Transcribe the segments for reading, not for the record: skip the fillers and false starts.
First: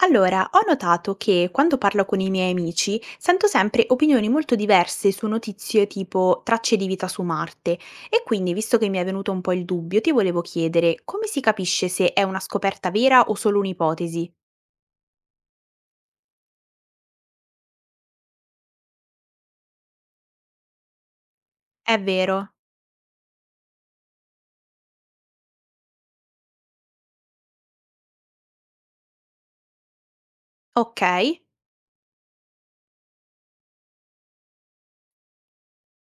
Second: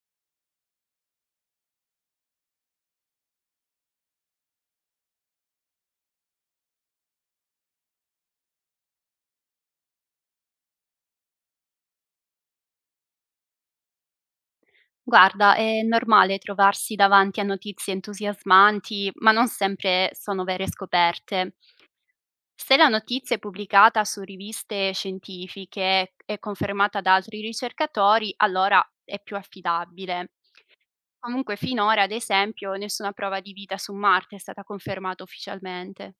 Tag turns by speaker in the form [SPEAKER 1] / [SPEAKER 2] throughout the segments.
[SPEAKER 1] Allora, ho notato che quando parlo con i miei amici sento sempre opinioni molto diverse su notizie tipo tracce di vita su Marte e quindi, visto che mi è venuto un po' il dubbio, ti volevo chiedere come si capisce se è una scoperta vera o solo un'ipotesi?
[SPEAKER 2] Guarda, è normale trovarsi davanti a notizie entusiasmanti, ma non sempre sono vere scoperte.
[SPEAKER 1] È vero?
[SPEAKER 2] Se la notizia è pubblicata su riviste scientifiche e confermata da altri ricercatori, allora è più affidabile.
[SPEAKER 1] Ok,
[SPEAKER 2] Comunque finora, ad esempio, nessuna prova di vita su Marte è stata confermata ufficialmente.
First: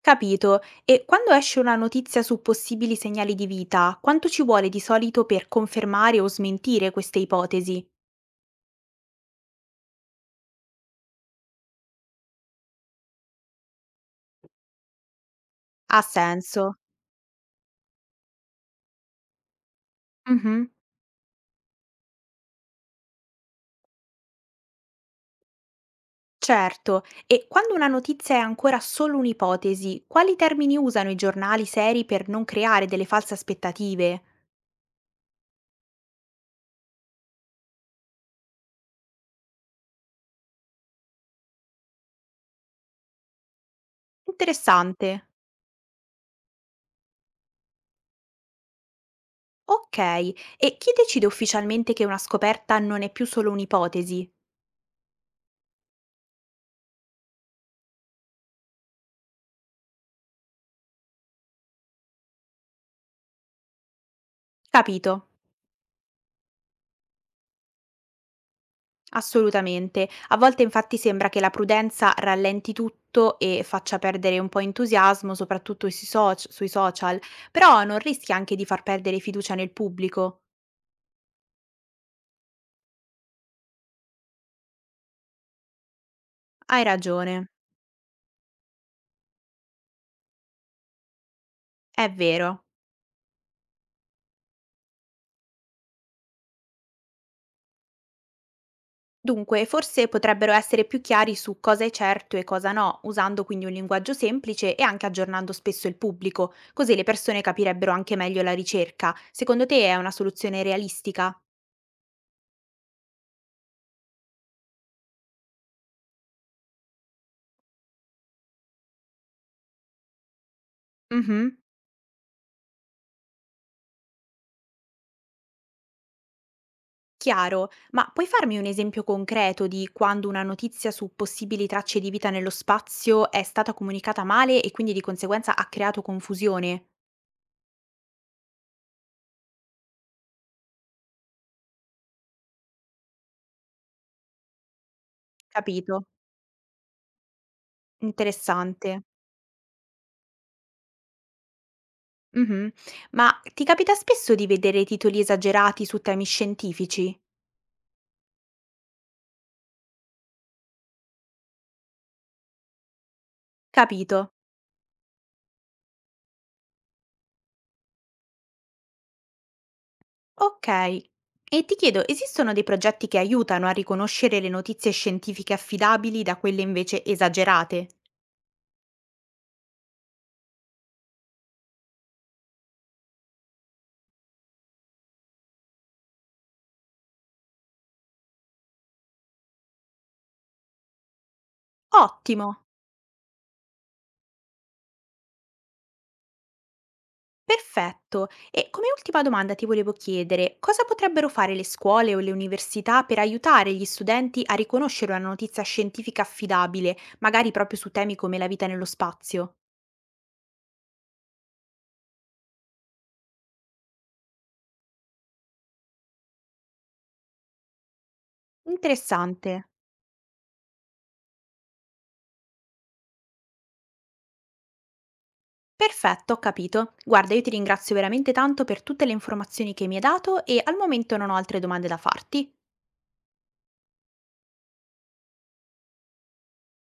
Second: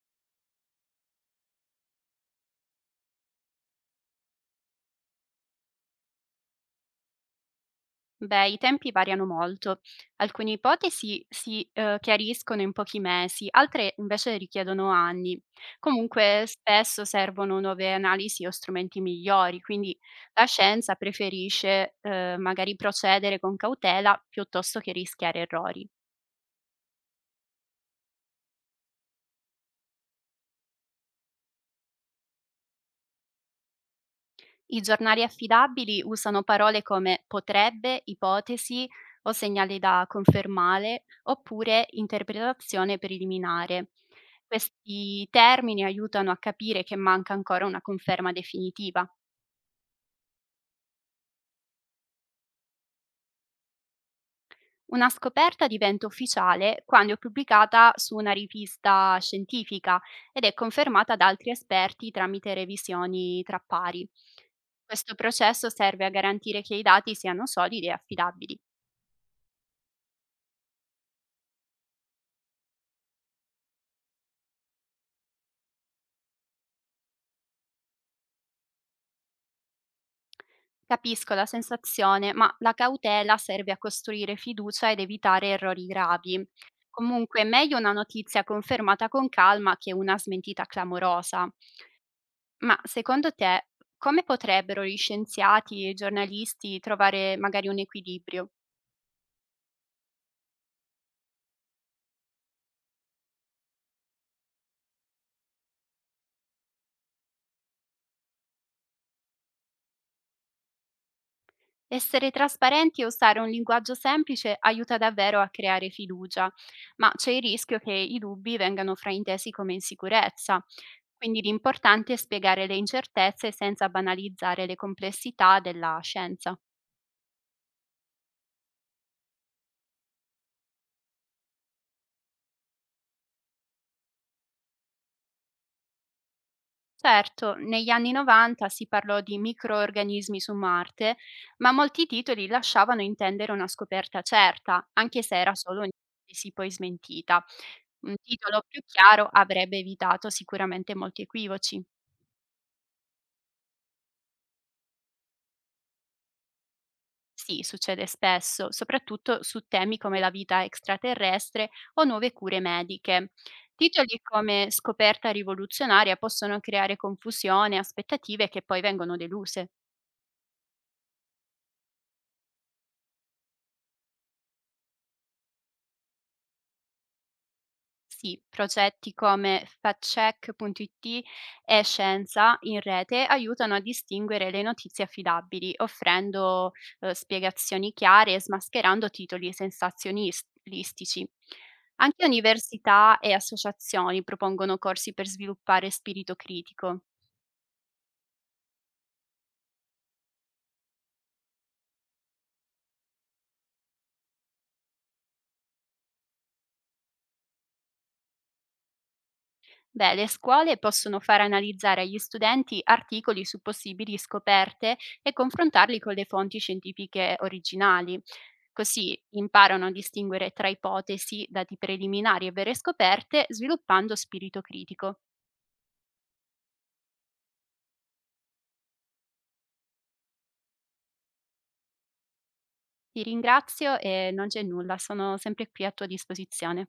[SPEAKER 1] capito. E quando esce una notizia su possibili segnali di vita, quanto ci vuole di solito per confermare o smentire queste ipotesi?
[SPEAKER 2] Beh, i tempi variano molto. Alcune ipotesi si chiariscono in pochi mesi, altre invece richiedono anni.
[SPEAKER 1] Ha
[SPEAKER 2] Comunque
[SPEAKER 1] senso?
[SPEAKER 2] spesso servono nuove analisi o strumenti migliori, quindi la
[SPEAKER 1] Mhm.
[SPEAKER 2] scienza preferisce magari procedere con cautela piuttosto che rischiare errori.
[SPEAKER 1] Certo, e quando una notizia è ancora solo un'ipotesi, quali termini usano i giornali seri per non creare delle false aspettative?
[SPEAKER 2] I giornali affidabili usano parole come potrebbe, ipotesi o segnali da confermare, oppure interpretazione preliminare. Questi
[SPEAKER 1] Interessante.
[SPEAKER 2] termini aiutano a capire che manca ancora una conferma definitiva.
[SPEAKER 1] Ok, e chi decide ufficialmente che una scoperta non è più solo un'ipotesi?
[SPEAKER 2] Una scoperta diventa ufficiale quando è pubblicata su una rivista scientifica ed è confermata da altri esperti tramite revisioni tra pari.
[SPEAKER 1] Capito,
[SPEAKER 2] Questo processo serve a garantire che i dati siano solidi e affidabili.
[SPEAKER 1] assolutamente. A volte infatti sembra che la prudenza rallenti tutto e faccia perdere un po' entusiasmo, soprattutto sui social, però non rischia anche di far perdere fiducia nel pubblico.
[SPEAKER 2] Capisco la sensazione, ma la cautela serve a costruire fiducia ed evitare errori gravi.
[SPEAKER 1] Hai ragione,
[SPEAKER 2] Comunque, è meglio una notizia confermata con calma che una smentita clamorosa.
[SPEAKER 1] è vero.
[SPEAKER 2] Ma secondo te, come potrebbero gli scienziati e i giornalisti trovare magari un equilibrio?
[SPEAKER 1] Dunque, forse potrebbero essere più chiari su cosa è certo e cosa no, usando quindi un linguaggio semplice e anche aggiornando spesso il pubblico, così le persone capirebbero anche meglio la ricerca. Secondo te è una soluzione realistica?
[SPEAKER 2] Essere trasparenti e usare un linguaggio semplice aiuta davvero a creare fiducia, ma c'è il rischio che i dubbi vengano fraintesi come insicurezza. Quindi
[SPEAKER 1] Mhm,
[SPEAKER 2] l'importante è spiegare le incertezze senza banalizzare le complessità della scienza.
[SPEAKER 1] chiaro, ma puoi farmi un esempio concreto di quando una notizia su possibili tracce di vita nello spazio è stata comunicata male e quindi di conseguenza ha creato confusione?
[SPEAKER 2] Certo, negli anni 90 si parlò di microorganismi su Marte, ma molti titoli lasciavano intendere una scoperta certa, anche se era solo
[SPEAKER 1] Capito?
[SPEAKER 2] un'ipotesi poi smentita. Un titolo più
[SPEAKER 1] Interessante.
[SPEAKER 2] chiaro avrebbe evitato sicuramente molti equivoci.
[SPEAKER 1] Mh-mh. Ma ti capita spesso di vedere titoli esagerati su temi scientifici?
[SPEAKER 2] Sì, succede spesso, soprattutto su temi come la vita extraterrestre o nuove cure mediche. Titoli
[SPEAKER 1] Capito.
[SPEAKER 2] come scoperta rivoluzionaria possono creare confusione e aspettative che poi vengono deluse.
[SPEAKER 1] Okay. E ti chiedo, esistono dei progetti che aiutano a riconoscere le notizie scientifiche affidabili da quelle invece esagerate?
[SPEAKER 2] Sì, progetti come factcheck.it e Scienza in rete aiutano a distinguere le notizie affidabili, offrendo spiegazioni chiare e smascherando titoli sensazionistici. Anche
[SPEAKER 1] Ottimo,
[SPEAKER 2] università e associazioni propongono corsi per sviluppare spirito critico.
[SPEAKER 1] perfetto. E come ultima domanda ti volevo chiedere, cosa potrebbero fare le scuole o le università per aiutare gli studenti a riconoscere una notizia scientifica affidabile, magari proprio su temi come la vita nello spazio?
[SPEAKER 2] Beh, le scuole possono far analizzare agli studenti articoli su possibili scoperte e confrontarli con le fonti scientifiche originali. Così
[SPEAKER 1] Interessante.
[SPEAKER 2] imparano a distinguere tra ipotesi, dati preliminari e vere scoperte, sviluppando spirito critico.
[SPEAKER 1] Perfetto, ho capito. Guarda, io ti ringrazio veramente tanto per tutte le informazioni che mi hai dato e al momento non ho altre domande da farti.
[SPEAKER 2] Ti ringrazio e non c'è nulla, sono sempre qui a tua disposizione.